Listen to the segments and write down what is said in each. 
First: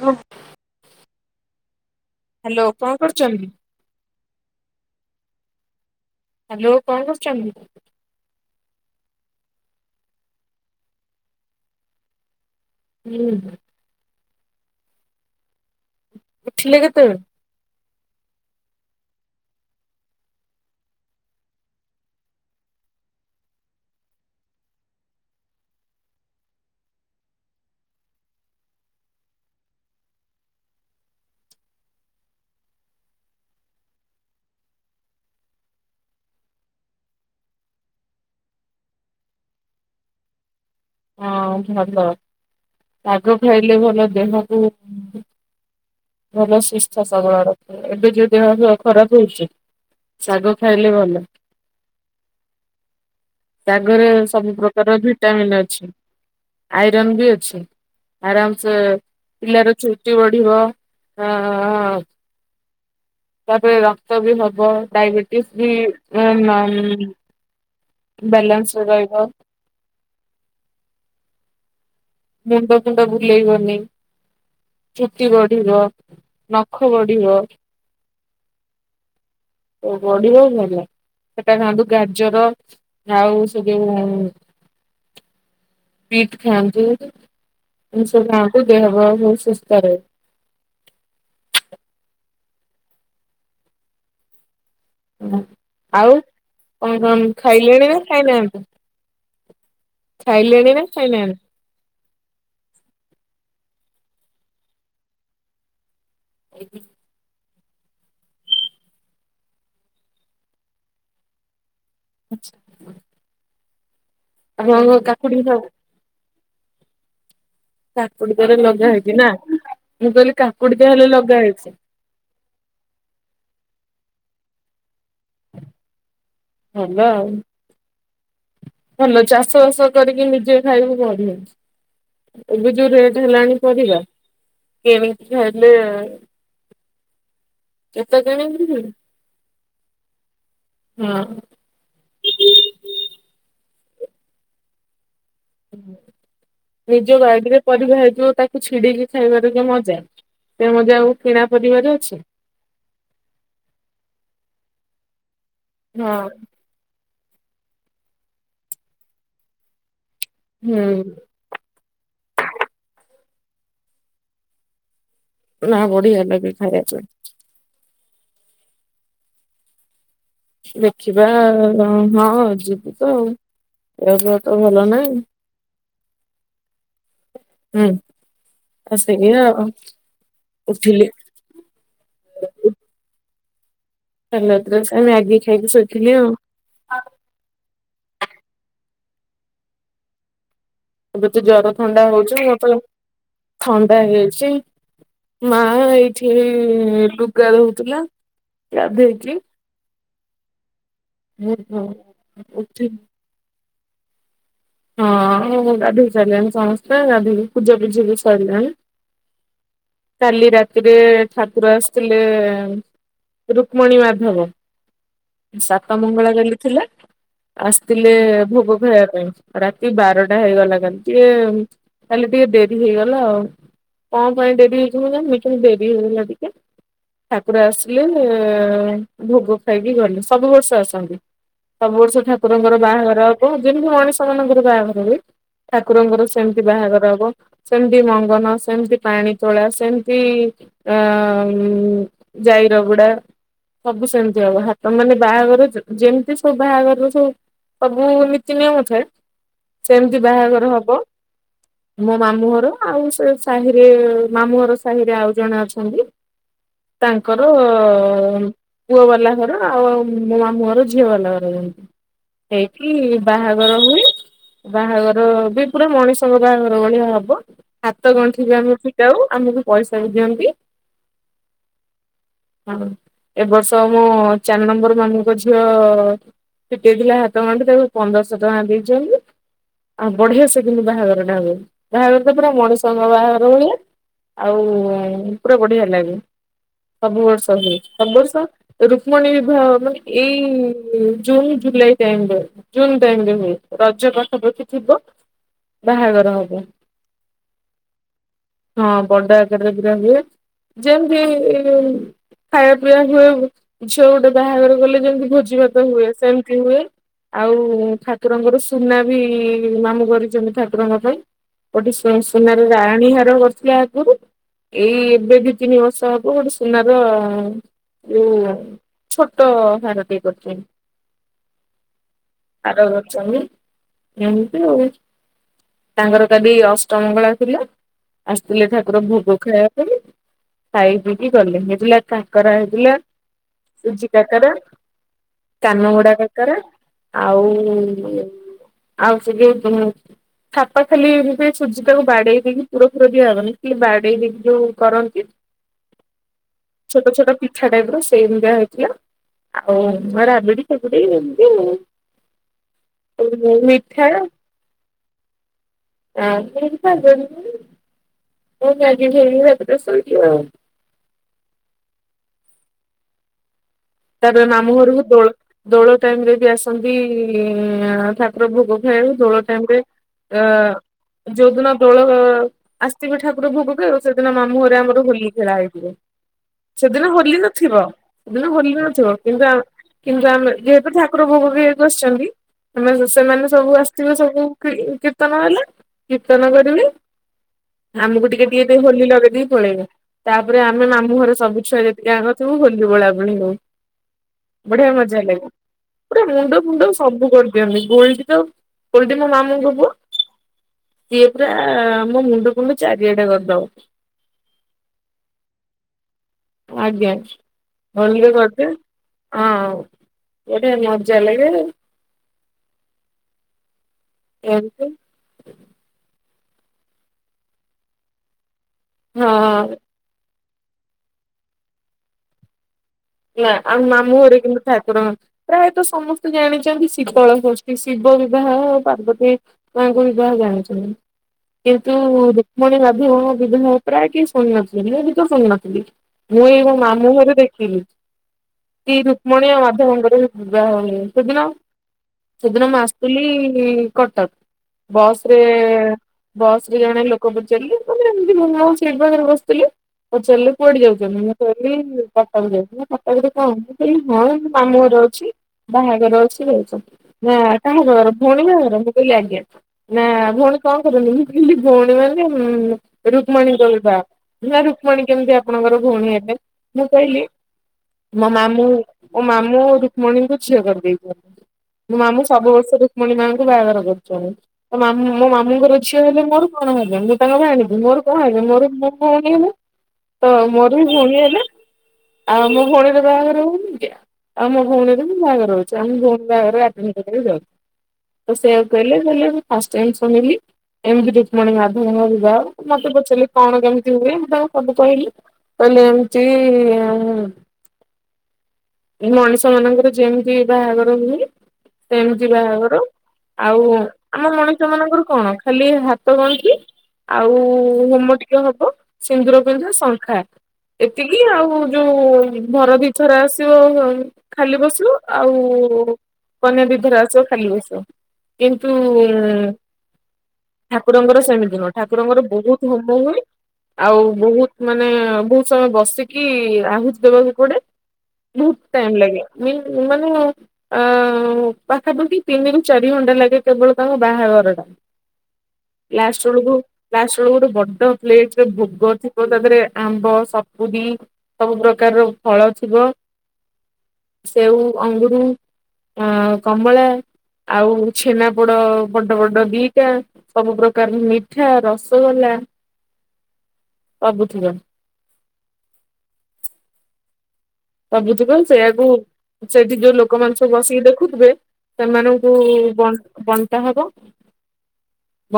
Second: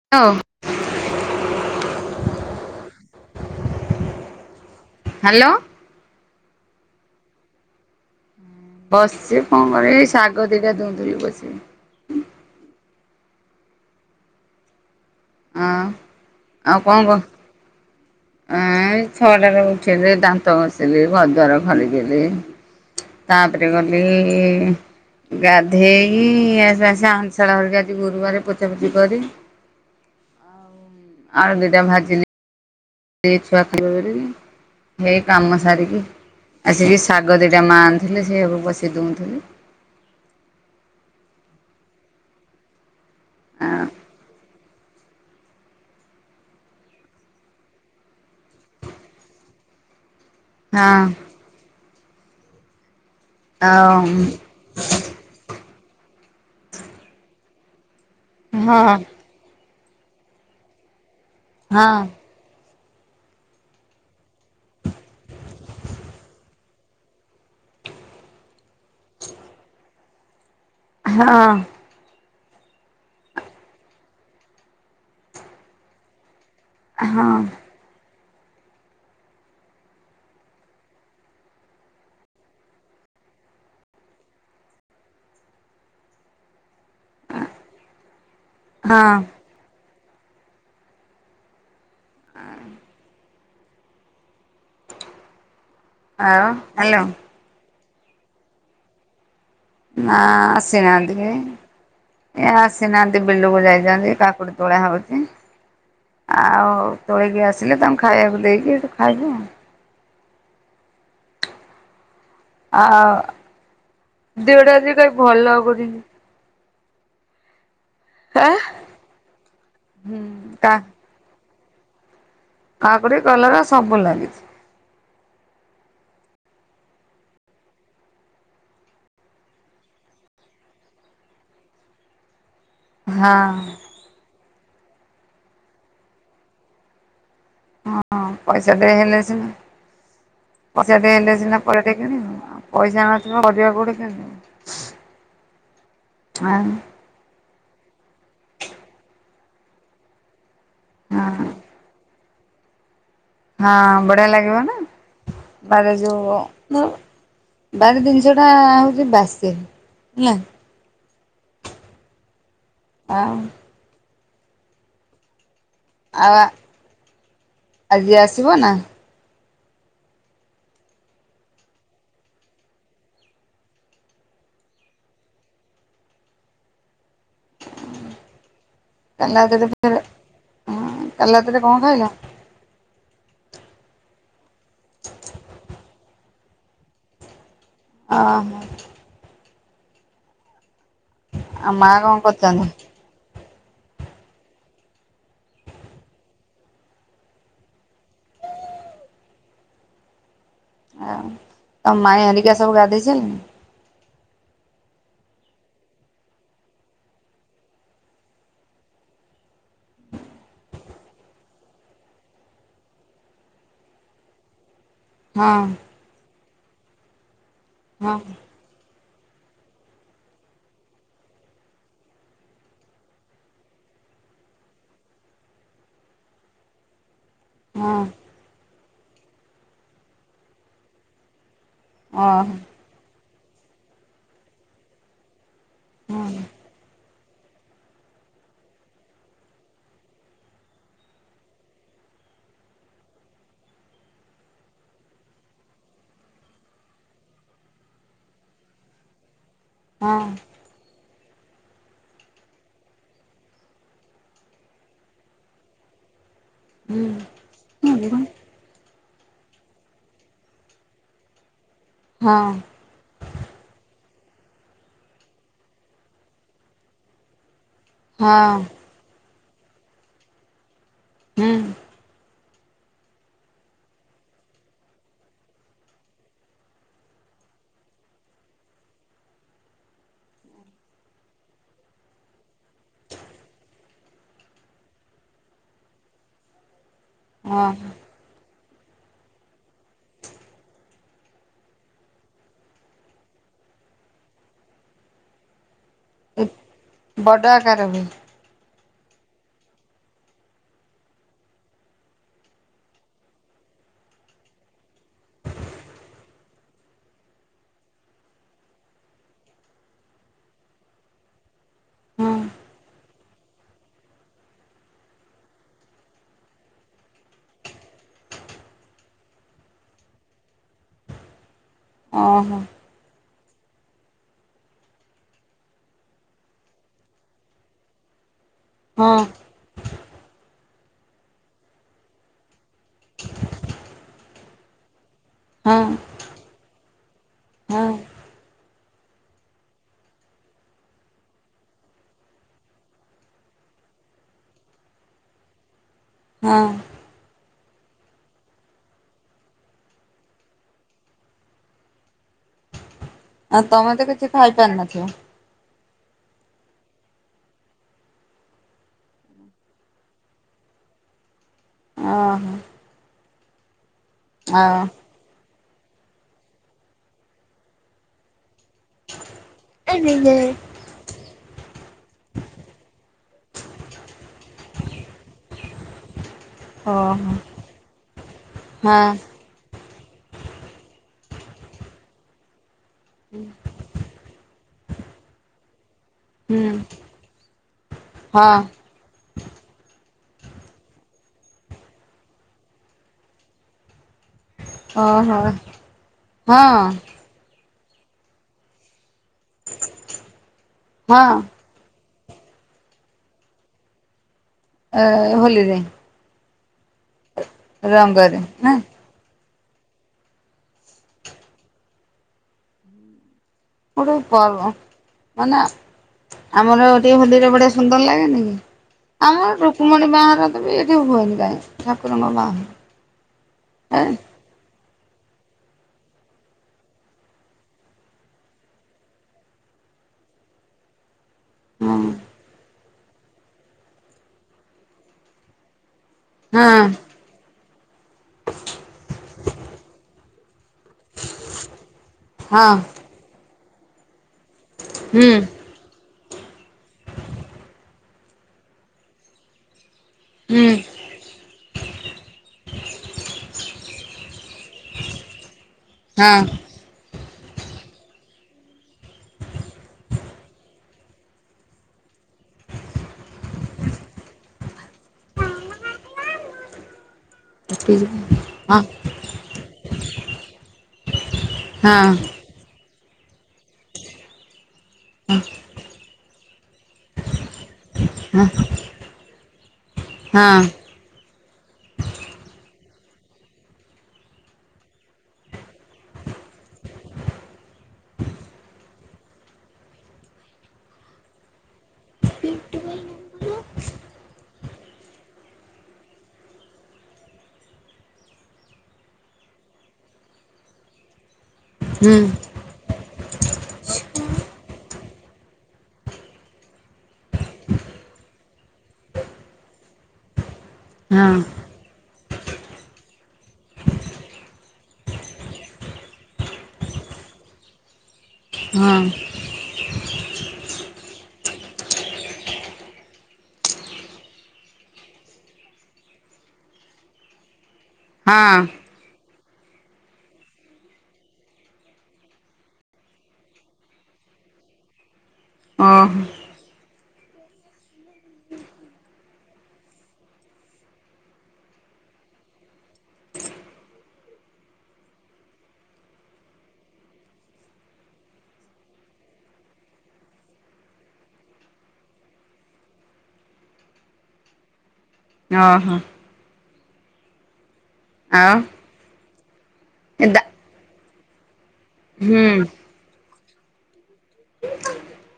Hello. Hello କଣ କରୁଚନ୍ତି? Hello. Hello କଣ କରୁଛନ୍ତି? ବସିଛି କଅଁ କରିବି, ଏଇ ଶାଗ ଦିଇଟା ଧୋଉଁଥିଲି ବସିକି। ହୁଁ ହୁଁ। ଅଁ ଉଠିଲେ ଆଉ କଁଅ କେତେବେଳେ? କହ? ଏଁ-ଏଁ ଏଇ ଛଅଟାରେ ଉଠିଲି, ଦାନ୍ତ ଘଷିଲି, ଘରଦ୍ୱାର ଖଲିକିଲି। ତାପରେ ଗଲି ଗାଧେଇ-ଇ-ଇ-ଇ ଆସି ସାଙ୍ଗେସାଙ୍ଗେ ହାଣ୍ଡିଶାଳ ହେରିକା ଆଜି ଗୁରୁବାର ପୋଛାପୋଛି କରି ଆଳୁ ଦିଟା ଭାଜିିଲି ଇ ଛୁଆ ଖାଇବେ ବୋଲିି। ହେଇ କାମ ସାରିକି ଆସିକି ଶାଗ ଦିଟା ମାଆ ଆଣିଥିଲେ ସେଇୟାକୁ ବସି ଧୋଉଥିଲି। ହଁ ଭଲ, ଶାଗ ଖାଇଲେ ହଁ ଭଲ ଦେହକୁ ଭଲ ସୁସ୍ଥ ସବଳ ରଖେ, ଏବେ ଯୋଉ ଦେହଫିଅ ଖରାପ ହଉଚି। ଶାଗ ଖାଇଲେ ଆଉ ଭଲ। ଶାଗରେ ସବୁ ପ୍ରକାର ଭିଟ୍ ଭିଟାମିନ୍ ଅଛି ଆଇରନ୍ ବି ଅଛି ଆରାମ ସେ ହଁ ପିଲାର ଚୁଟି ବଢିବ ଆଁ ହଁ ତାପରେ ରକ୍ତ ବି ହବ ଡାଇବେଟିସ୍ ବି ଆଁ ନାଇଁ ବାଲାନ୍ସରେ ରହିବ। ହାଁ। ମୁଣ୍ଡ ଫୁଣ୍ଡ ବୁଲେଇବନି ଚୁଟି ବଢିବ। ନଖ ହଁ ବଢିବ ହଁ। ଓ ବଢିବ ଭଲ। ସେଟା ଖାଆନ୍ତୁ ଗାଜର ଆଉ ସେ ଯୋଉ ବିଟ୍ ଖାଆନ୍ତୁ ଏମତି ସବୁ ଖାଆନ୍ତୁ ଦେହ ଫେହ ହଁ ସବୁ ସୁସ୍ଥ ରହିବ। ଆଁ। ଏନା ଆଉ ପୁଣି କଣ ଖାଇଲେଣି ନା ଖାଇନାହାନ୍ତି? ନା ଖାଇଲେଣି ନା ଆସିନାହାନ୍ତି କେହି। ଖାଇନାହାନ୍ତି? ଏ ଆସିନାହାନ୍ତି ବିଲକୁ ଯାଇଛନ୍ତି କାକୁଡ଼ି ତୋଳା ହଉଚି ଆଉ। ତୋଳିକି ଆସିଲେ ତାଙ୍କୁ ଖାଇବାକୁ ଦେଇକି ସେଠୁ ଖାଇବୁ ଆଉ। ଆଚ୍ଛା। ଆ ଦେହଟା ଆପଣଙ୍କ ଆଜି କାଇଁ ଭଲ କାକୁଡି ସବୁ ଲାଗୁନି। କାକୁଡି ଆଁ ତାହେଲେ ଲଗା ହେଇଛି ନା ମୁଁ ହୁଁ। କହିଲି କା କାକୁଡି ତାହେଲେ ଲଗା ହେଇଛି। କାକୁଡି କଲରା ସବୁ ଲାଗିଛି। ଭଲ ଆଉ। ଭଲ ଚାଷ ବାସ କରିକି ନିଜେ ଖାଇବୁ ବଢିଆ। ଏବେ ଯୋଉ ରେଟ ହଁ ହେଲାଣି ପରିବା କିଣିକି ଖାଇଲେ। କେତେ ହଁ କିଣିକି ପଇସାଟେ ହେଲେସିନା ପଇସାଟେ ହଁ ହେଲେସିନା। ପରିବାଟେ କିଣିବୁ ଆଉ ପଇସା ନଥିଲେ ପରିବା କୋଉଠୁ କିଣିବୁ। ହଁ ନିଜ ବାଡିରେ ପରିବା ହେଇଥିବ ତାକୁ ଛିଡେଇକି ଖାଇବାରେ ଯୋଉ ମଜା। ସେ ମଜା ଆଉ ହଁ କିଣା ପରିବାରେ ଅଛି। ହଁ ବଢିଆ ଲାଗିବ ନା ବାରିରେ ହଁ ଯୋଉ। ଆଉ ବାରି ଜିନିଷ ଟା ହଉଛି ବାସେ ହେଲା। ହୁଁ। ଆଉ। ନା ବଢିଆ ଆଉ ଲାଗେ ଖାଇବା ପାଇଁ। ଆଜି ଆସିବ ନା। ଦେଖିବା ଆଉ କଁ ହଁ ଯିବି ତ ଆଉ ଏ ଦେହ ତ ଭଲ ନାହିଁ। ହୁଁ କାଲି ଆସିଲେ ଆଉ ଉଠିଲି। ଏବେ କଁ ଖାଇଲ। କାଲି ରାତିରେ ସେ ମାଗି ଖାଇକି ଶୋଇଥିଲି ଆଉ। ଆହା। ଏବେ ତ ଜର ଆଉ ମା ଥଣ୍ଡା କଣ ହଉଛି ମୋର ତ କରୁଛନ୍ତି ଥଣ୍ଡା ହେଇ‌ଯାଇଛି। ମା ଏଇଠି ଲୁଗା ଧୋଉଥିଲା ଗାଧେଇକି। ଆଉ ତ ମାଇଁ ଘରିକା ସବୁ ଉଠି ଗାଧେଇ ସାଇଲେଣି। ହଁ ଗାଧୋଇି ସାରିଲାଣି ସମସ୍ତେ ଗାଧେଇକି ପୂଜା ପୁଜି ବି ସରିଲାଣି। କାଲି ରାତିରେ ଠାକୁର ଆସିଥିଲେ। ରୁକ୍ମଣୀ ମାଧବ। ହଁ ସାତ ମଙ୍ଗଳା କାଲି ଥିଲା ଆସିଥିଲେ ହଁ ଭୋଗ ଖାଇବା ପାଇଁ। ରାତି ବାରଟା ହେଇଗଲା କାଲି ଟିକେ କାଲି ଟିକେ ଡେରି ହେଇଗଲା ଆଉ। କଁ ପାଇଁ ଡେରି ହେଇଚି ମୁଁ ଜାଣିନି କିନ୍ତୁ ଡେରି ହେଇଗଲା ଟିକେ। ଠାକୁର ଆସିଲେ ହଁ ଭୋଗ ଖାଇକି ଗଲେ ସବୁ ବର୍ଷ ଆସନ୍ତି। ସବୁ ବର୍ଷ ଓହୋ ଠାକୁରଙ୍କର ବାହାଘର ହବ ଯେମିତି ମଣିଷ ମାନଙ୍କର ବାହାଘର ହୁଏ। ଠାକୁରଙ୍କର ହଁ ସେମିତି ବାହାଘର ହବ। ସେମିତି ମଙ୍ଗନ ସେମତି ପାଣି ତୋଳା ସେମିତି। ଆଁ ଉଁ ଯାଇ ରଗୁଡା। ସବୁ ସେମିତି ହବ ହାତ ମାନେ ବାହାଘର ଯେମିତି ସବୁ ବାହାଘର ରେ ସବୁ। ସବୁ ନୀତି ନିୟମ ଥାଏ ହଁ ସେମିତି ବାହାଘର ହବ। ମୋ ମାମୁଁ ଘର ଆଉ ସେ ସାହିରେ ମାମୁଁ ଘର ସାହିରେ ଆଉ ଜଣେ ଅଛନ୍ତି। ତାଙ୍କର। ହୁଁ ପୁଅ ବାଲା ଘର ଆଉ ଆଉ ମୋ ମାମୁଁ ଘର ଝିଅ ବାଲା ଘର ଯେମିତି। ହଁ। କି ବାହାଘର ହୁଏ। ବାହାଘର ବି ପୁରା ମଣିଷଙ୍କ ବାହାଘର ଭଳିଆ ହବ ହାତ ଗଣ୍ଠି ହଁ ବି ଆମେ ଫିଟା ଯଉ ଆମକୁ ପଇସା ବି ଦିଅନ୍ତି। ହୁଁ ହଁ ଏବ ବର୍ଷ ମୋ ଚାରି ନମ୍ବର ମାମୁଁଙ୍କ ଝିଅ ଫିଟେଇଥିଲା ହାତ ଗଣ୍ଠି ତାକୁ ପନ୍ଦରଶହ ଟଙ୍କା ଦେଇଛନ୍ତି। ଆଉ ବଢିଆ ସେ କିନ୍ତୁ ବାହାଘରଟା ହଵ ବାହାଘର ତା ପୁରା ମଣିଷଙ୍କର ବାହାଘର ଭଳିଆ। ଆଉ ପୁରା ବଢିଆ ଲାଗେ ସବୁ ବର୍ଷ ହୁଏ ଓହୋ ସବୁ ବର୍ଷ। ରୁକ୍ମଣୀ ବିିବାହ ହବ ଏଇ ଜୁନ ଜୁଲାଇ ଟାଇମ୍ ବେଳେ। ଜୁନ୍ ଟାଇମରେ ହୁଏ। ରଜ ପାଠ ବଖିଥିବ ବାହାଘର ହବ। ବଡ଼ ଆକାର ହୁଏ ହଁ ବଡ ଏକାଡେମୀରେ ହୁଏ ଯେମିତି ଖାଇବା ପିଇବା ହୁଏ ଝିଅ ଗୋଟେ ବାହାଘର ଗଲେ ଯେମିତି ଭୋଜି ଭାତ ହୁଏ ସେମିତି ହୁଏ। ଆଉ ଠାକୁରଙ୍କର ସୁନା ବି ମାମୁଁ କରିଛନ୍ତି ଠାକୁରଙ୍କ ପାଇଁ କୋଠି ହଁ ସୁନାର ରାଣୀ ହାର କରିଥିଲା ଆଗରୁ ଏଇ ଏବେ ଦି ତିନି ବର୍ଷ ହବ ଗୋଟେ ସୁନାର ଯୋଉ ଛୋଟ ହେରତି କରଛ ଓହୋ ଆଉ ଚା ଏମତି ତାଙ୍କର କାଲି ଅଷ୍ଟମଙ୍ଗଳା ଥିଲା ଆସିଥିଲେ ଠାକୁର ହଁ ଭୋଗ ଖାଇବା ପାଇଁ ଖାଇକକି ଗଲେ ହେଇଥିଲା ତାଙ୍କରା ହେଇ ସୁଜି କାକରା ହଁ କାନ ଗୁଡା କାକରା ଆଉ ହଁ ଆଉ ସେ କେ ଜ ଅଛି ଛପା ଖାଲି ସୁଜି ଟାକୁ ବାଡେଇ ଦେଇକି ପୁରର ଫୁର ଦିଆହବନି କି ବାଡେଇ ଦେଇକି ଯୋଉ କରନ୍ତି [inaudible] ହଁ ଛୋଟ ଛୋଟ ପିଠା ଟାଇପ ର ସେମିଆ ହେଇଥିଲା ଆଉ ଘରା ମିଡ଼ି ଆଉ ତମେ ତ କିଛି ଖାଇପାରିନଥ ଆ ହେପନ ମୁ ଆଜି ହେିବା ଶୋଇ ଆଉ ଓହୋ ତାପରେ ଆ ନାମଘରକୁ ଦୋଳ ଦୋଳ ଟାଇମ ରେ ବି ଆସନ୍ତି ଠାକୁର ଭୋଗ ଖ ଧଳ ଟାଇମରେ ଅ ଯୋଧ ନା ଧୋଳ ଆସିଥିବେ ଠାକୁର ଭୋଗ କିେ ଆଉ ସେଦିନ ମାମୁଁରେ ଆମର ହୋଲି ଖେଳା ହେଇଥିବେ ସେଦିନ ଓହୋ ହୋଲି ନଥିବ ସେଦିନ ହୋଲି ନ ହଁ କିନ୍ତୁ କିନ୍ତୁ ଆମେ ଯେହେତୁ ଠାକୁର ଭୋଗ ବିକୁ ଆସିଛନ୍ତି ଆମେ ସେମାନେ ସବୁ ଆସିଥିବେ ସବୁ କୀର୍ତ୍ତନ ହେଲେ କୀର୍ତ୍ତନ ହୁଁ କରିବି ଆମକୁ ଟିକେ ହଁ ଟିକେ ଟ ହୋଲି ଲଗେଇ ଦେଇକି ପଳେଇବେ ତାପରେ ଆମେ ମାମୁଁ ଘରେ ସବୁ ଛୁଆ ଯେତିକି ଆଙ୍କ ିବୁ ହୋଲି ଭଳା ଭୁ ହୁ ବଢିଆ ମଜା ଓହୋ ଲାଗେ ପୁରା ମୁଣ୍ଡ ହଁ ଫୁଣ୍ଡ ସବୁ କରିଦିଅନ୍ତି ଗୋଲଟି ତ ଗୋଲଟି ମୋ ମାମା ମୁ କବୁ ସିଏ ହଁ ପୁରା ମୋ ମୁଣ୍ଡକୁଣ୍ଡେ ଚାରିଆ ଟା କରିଦଉ ଅ ହୋଲିରେ ଆଜ୍ଞାା ଭଲରେ ରଙ୍ଗରେ କରଛେ ନା ହଁ ଗୋଟେ ମଜା ଲାଗେ। ଗୋଟେ ପର୍ବ ଏମିତି ମାନେ ଆମର ଟିକେ ହୋଲିରେ ବଢ଼ିଆ ସୁନ୍ଦର ଲାଗେନି କି? ହଁ ଆମର ରୁକ୍ମିଣୀ ବାହାଘର ତ ବି ଏଇଠି ହୁଏନି କାହିଁ। ଠାକୁରଙ୍କ ବାହାଘର। ନା ଆମ ଏ ମାମୁଁ ଘରେ କିନ୍ତୁ ଠାକୁରଙ୍କର, ପ୍ରାୟତଃ ସମସ୍ତେ ଜାଣିଛନ୍ତି ଶୀତଳ ଷଷ୍ଠୀ ଶିବ ବିବାହ ପାର୍ବତୀ ମାଆଙ୍କ ବିବାହ ଜାଣିଛନ୍ତି। ହଁ କିନ୍ତୁ ରୁକ୍ମିଣୀ ମାଧିବ ଙ୍କ ବିବାହ ପ୍ରାୟ କେହି ଶୁଣି ନଥିବେ। ମୁଁ ବି ତ ଶୁଣ ନଥିଲି, ମୁଁ ଏ ମୋ ହଁ ମାମୁଁ ଘରେ ଦେଖିଲି। କି ରୁକ୍ମଣୀ ଆଉ ମାଧବଙ୍କର ବିବାହ ହୁଏ। ସେଦିନ ସେଦିନ ହଁ ମୁଁ ଆସି ସୁଥିଲି କଟକ। ବସ୍ ହୁଁ ରେ ବସ ରେ ଜଣେ ଲୋକ ପଚାରିଲେ, ମେ ଏମିତି ମୋ ସିଟ୍ ପାଖରେ ବସିଥିଲେ। ପଚାରିଲେ ହୁଁ କୁଆଡ଼େ ଯାଉଛ? ମୁଁ କହିଲି କଟକ ଯାଉଛି। କଟକରେ କଣ? ମୁଁ କହିଲି ହଁ ମାମୁଁ ଘର ଅଛି। ବାହାଘର ହଁ ଅଛି ଯାଉଛି। ନା କାହା ବାହାଘର ଭଉଣୀ ବାହାଘର ମୁଁ କହିଲି ଆଜ୍ଞା। ନା ଭଉଣୀ କଣ କରନ୍ତି? ମୁଁ କହିଲି ଭଉଣୀ ମାନେ ରୁକ୍ମଣୀଙ୍କ ବିବାହ। ନା ରୁକ୍ମଣୀ କେମିତି ଆପଣଙ୍କର ଭଉଣୀ ହେଲେ? ମୁଁ କହିଲି ହଁ ମୋ ମାମୁଁ ମୋ ମାମୁଁ ରୁକ୍ମଣୀଙ୍କୁ ଝିଅ କରିଦେଇଛନ୍ତି। ମୋ ହଁ ମାମୁଁ ସବୁ ବର୍ଷ ରୁକ୍ମିଣୀମାଙ୍କୁ ବାହାଘର କରୁଛନ୍ତି। ତ ମୋ ହଁ ମାମୁଁଙ୍କର ଝିଅ ହେଲେ ମୋର କଣ ହେବେ, ମୁଁ ତାଙ୍କ ଭାଣିଜୀ ମୋର କଣ ହେବେ, ହଁ ମୋର ଭଉଣୀ ହେବେ। ତ ହଁ ମୋର ବି ଭଉଣୀ ହେଲେ। ଆଉ ମୋ ଭଉଣୀର ବାହାଘର ହଉନି। [unintelligible] ଆଉ ମୋ ଭଉଣୀର ହିଁ ବାହାଘର ହଉଛି। ଆଉ ମୁଁ ମୋ ଭଉଣୀ ବାହାଘର ଆଟେଣ୍ଡ୍ କରିବାକୁ ଯାଉଛି। ତ ସେଇଆକୁ କହିଲେ କହିଲେ ମୁଁ ଫାଷ୍ଟ ଟାଇମ୍ ଶୁଣିଲି ଏମିତି ରୁକ୍ମଣୀ ମାଧବଙ୍କ ବିବାହ। ମତେ ପଚାରିଲେ, ମୁଁ ତାଙ୍କୁ ସବୁ କହିଲି। କହଲେ ଏମିତି ଆଉ ମଣିଷ ମାନଙ୍କର ଯେମିତି ବାହାଘର ହୁଏ, ହୁଁ ସେମତି ବାହାଘର। ଆଉ ଆମ ମଣିଷ ମାନଙ୍କର କଣ? ଖାଲି ହାତ ଗଣ୍ଠି ଆଉ ହୋମ ଟିକେ ହବ, ସିନ୍ଦୁର ପିନ୍ଧା, ଶଙ୍ଖା ଏତିକି ହଁ ଆଉ ଯୋଉ ବର ଦିଇ ଥର ଆସିବ ଖାଲି ବସିବ ଆଉ କନ୍ୟା ଦିଇ ଥର ଆସିବ ଖାଲି ବସିବ। କିନ୍ତୁ ହଁ ଠାକୁରଙ୍କର ସେମିତି ନୁହଁ। ଠାକୁରଙ୍କର ବହୁତ ହୋମ ହୁଏ। ଆଉ ବହୁତ ମାନେ ବହୁତ ସମୟ ବସିକି ଆହୁତି ଦେବାକୁ ପଡେ। ହଁ ବହୁତ ଟାଇମ୍ ଲାଗେ। ଉଇଲ୍ ମାନେ ଆଉ ପାଖା ପାଖି ତିନିରୁ ଚାରି ଘଣ୍ଟା ଲାଗେ କେବଳ ତାଙ୍କ ବାହାଘର ରେ। ଓହୋ ଲାଷ୍ଟ ବେଳକୁ ଲଷ୍ଟ ବେଳକୁ ଗୋଟେ ବଡ଼ ପ୍ଲେଟ ରେ ଭୋଗ ଥିବ। ତା ଦେହରେ ଆମ୍ବ, ସପୁୁରୀ ସବୁ ପ୍ରକାରର ଫଳ ଥିବ, ସେଉ, ଅଙ୍ଗୁରୁ ଆ କମଳା ଆଉ ଛେନାପୋଡ଼ ବଡ଼ ବଡ଼ ଦିଟା। ସବୁ ପ୍ରକାର ମିଠା ରସଗୋଲା ସବୁ ଥିବ। ଓ ହଁ। ସବୁ ଥିବ ଆଉ ସେଇଆକୁ ସେଇଠି ଯୋଉ ଲୋକମାନେ ଏଦା ସବୁ ବସିକି ଦେଖୁଥିବେ ସେମାନଙ୍କୁ ହୁଁ ବଣ୍ଟ ବଣ୍ଟା ହବ।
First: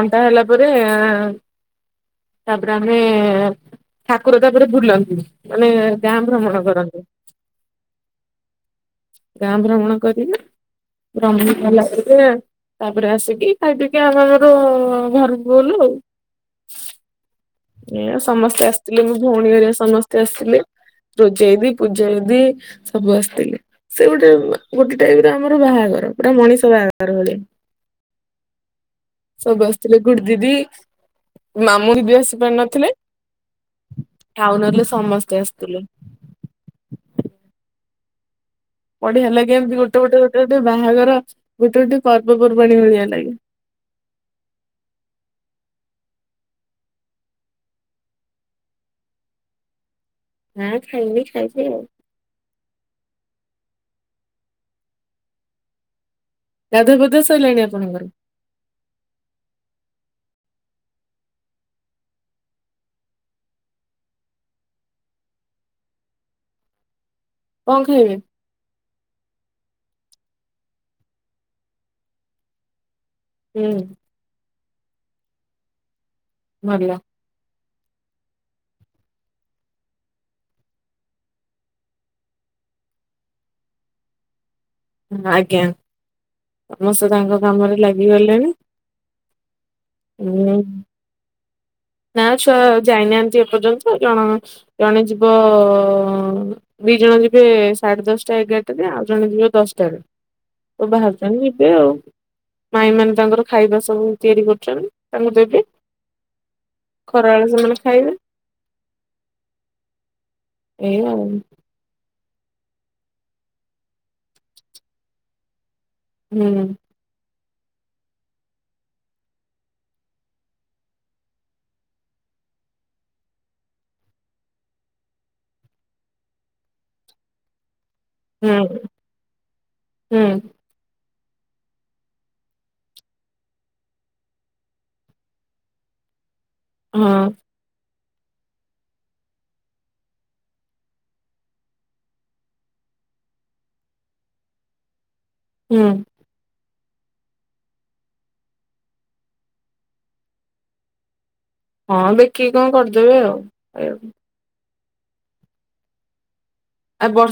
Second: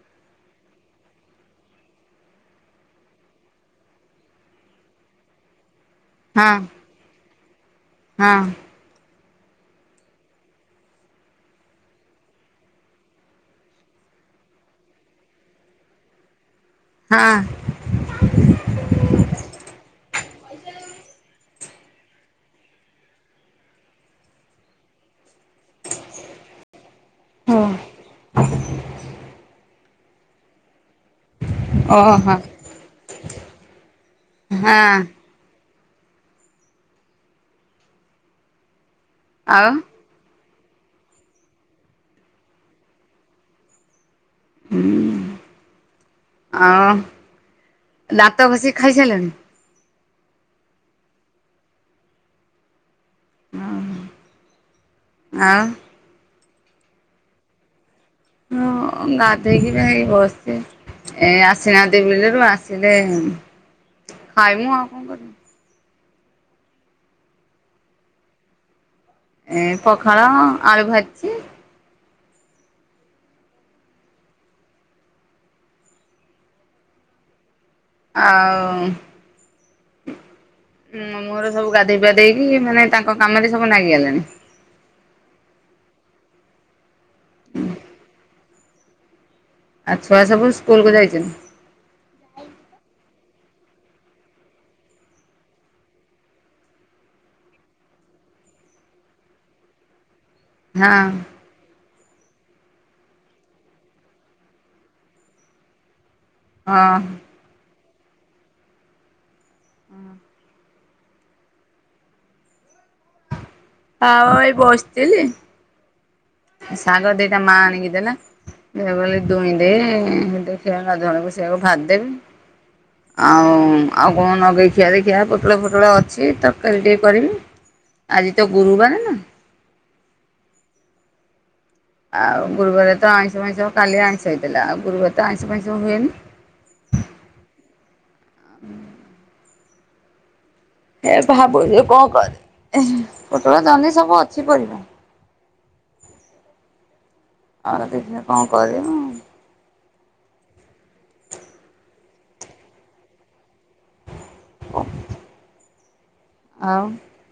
ବଣ୍ଟା ହେଲା ପରେ ଏଁ ତାପରେ ଆମେ ଠାକୁର ତାପରେ ବୁଲନ୍ତି ମାନେ ଗାଁ ହଁ ଭ୍ରମଣ କରନ୍ତି। ହଁ। ଗାଁ ଭ୍ରମଣ କରିବେ। ଭ୍ରମଣ କଲା ପରେ ତାପରେ ଆସିକି ଖାଇପିଇ କି ଆମେ ଆମର ଘରକୁ ଗଲୁ ଆଉ। ହଁ। ଏଇଆ ସମସ୍ତେ ଆସିଥିଲେ ମୋ ଭଉଣୀ ଘରିଆ ସମସ୍ତେ ଆସିଥିଲେ ରୋଜେଇଦି ପୂଜାଇଦି ସବୁ ଆସିତିଲେ ସେ ଗୋଟେ ଉଁ ଗୋଟେ ଟାଇପର ଆମର ବାହାଘର ପୁରା ମଣିଷ ବାହା ଘର ଭଳିଆ ଓ ସବୁ ଆସିଥିଲେ ଗୁଡ୍ ଦିଦି ମାମୁଁ ଦିଦି ଓହୋ ଆସି ପାରିନଥିଲେ ଆଉ ହଁ ନହେଲେ ସମସ୍ତେ ଆସତିଲେ ବଢିଆ ଲାଗେ ଆଉ ଏମତି ଗୋଟେ ଗୋଟେ ଗୋଟେ ଗୋଟେ ବାହାଘର ଗୋଟେ ଗୋଟେ ପର୍ବପର୍ବାଣି ଭଳିଆ ଲାଗେ। ହୁଁ ଆଉ ଦାନ୍ତ ଘଷିକି ଖାଇସାରଲଣି। ହଁ ଖାଇନି ଖାଇବି ଆଉ। ହଁ ଆଉ। ଗାଧୁଆ ପାଧୁଆ ସଇଲାଣି ଆପଣଙ୍କର? ହଁ ଗାଧେଇ କିନା ଏଇ ବସଚି। ଏ ଆସିନାହାନ୍ତି ବିଲୁରୁ ଆସିଲେ ଉଁ ଖାଇମୁ ଆଉ କଁ କରିମୁ। କଁ ଖାଇବେ? ଏଁ ପଖାଳ ଆଳୁ ଭାଜିଚି। ହୁଁ। ଭଲ। ଆଉ ମୁଁ ମୋର ସବୁ ଗାଧେଇ ପିଧେଇକି ମାନେ ତାଙ୍କ କାମେରେ ସବୁ ଲାଗି ଗଲେଣି। ହୁଁ ଆଜ୍ଞା ସମସ୍ତେ ତାଙ୍କ କାମରେ ଲାଗି ଗଲେଣି। ଆଉ ଛୁଆ ସବୁ ସ୍କୁଲକୁ ଯାଇଚନି। ନା ଛୁଆ ଯାଇନାହାନ୍ତି ଏ ପର୍ଯ୍ୟନ୍ତ ଜଣ ଜଣେ ଯିବ ଅଁ ଦି ଜଣ ଯିବେ ସାଢ୍ ଦଶଟା ଏଗାରଟାରେ ଆଉ ଜଣେ ଯିବେ ଦଶଟାରେ। ଏଇ ହଁ ବାହାରୁଛନ୍ତି ଯିବେ ଆଉ ମାଇଁମାନେ ତାଙ୍କର ଖାଇବା ସବୁ ତିଆରି କରୁ ଛନ୍ତି ତାଙ୍କୁ ଦେବେ ହଁ ଖରାବେଳେ ସେମାନେ ଖାଇବେ। ଉଁ ହୁଁ। ଏଇ ଆଉ ଆଉ ଏଇ ବସତିଲି। ହୁଁ। ଶାଗ ଦିଟା ମା ଆଣିକି ଦେଲା। ଦେ ବେଲେ ଦୁଇଁ ଦେ ଦେଖିଆ ଗାଧୁଆକୁ ସେଇଆକୁ ଭା ଦେବି। ଆଉଁ ଆଉଁ କଁ ନଗେଇଖିଆ ଦେଖିଆ ପୋଟଳ ଫୋଟଳ ଅଛି ତରକାରୀ ଟିକେ କରିବି। ଁ ଆଜି ତ ଗୁରୁବାରେ ନା। ହୁଁ। ଆଉ ଗୁରୁବାରେ ତ ଆଇଁଷ ପାଇଁଷ କାଲି ଆଇଁଷ ହେଇତେଲା ଆଉ ଗରୁବାରେ ତ ଆଇଁଷ ଫାଇଁଷ ହୁଏନି। ହଁ। ହେ ଭାବୁଚି କଁ କରି ଏଁ ହେଁ ପୋଟଳ ଜହ୍ନି ସବୁ ଅଛି ପରିବା। ହୁଁ। ଆଉ ଦେଖିଆ କଁ କରିମୁ। ହଁ ଦେଖିକି କଁ କରିଦେବେ ଆଉ ଖାଇବାକୁ। ହ ଆଉ ଆ ବରଷ୍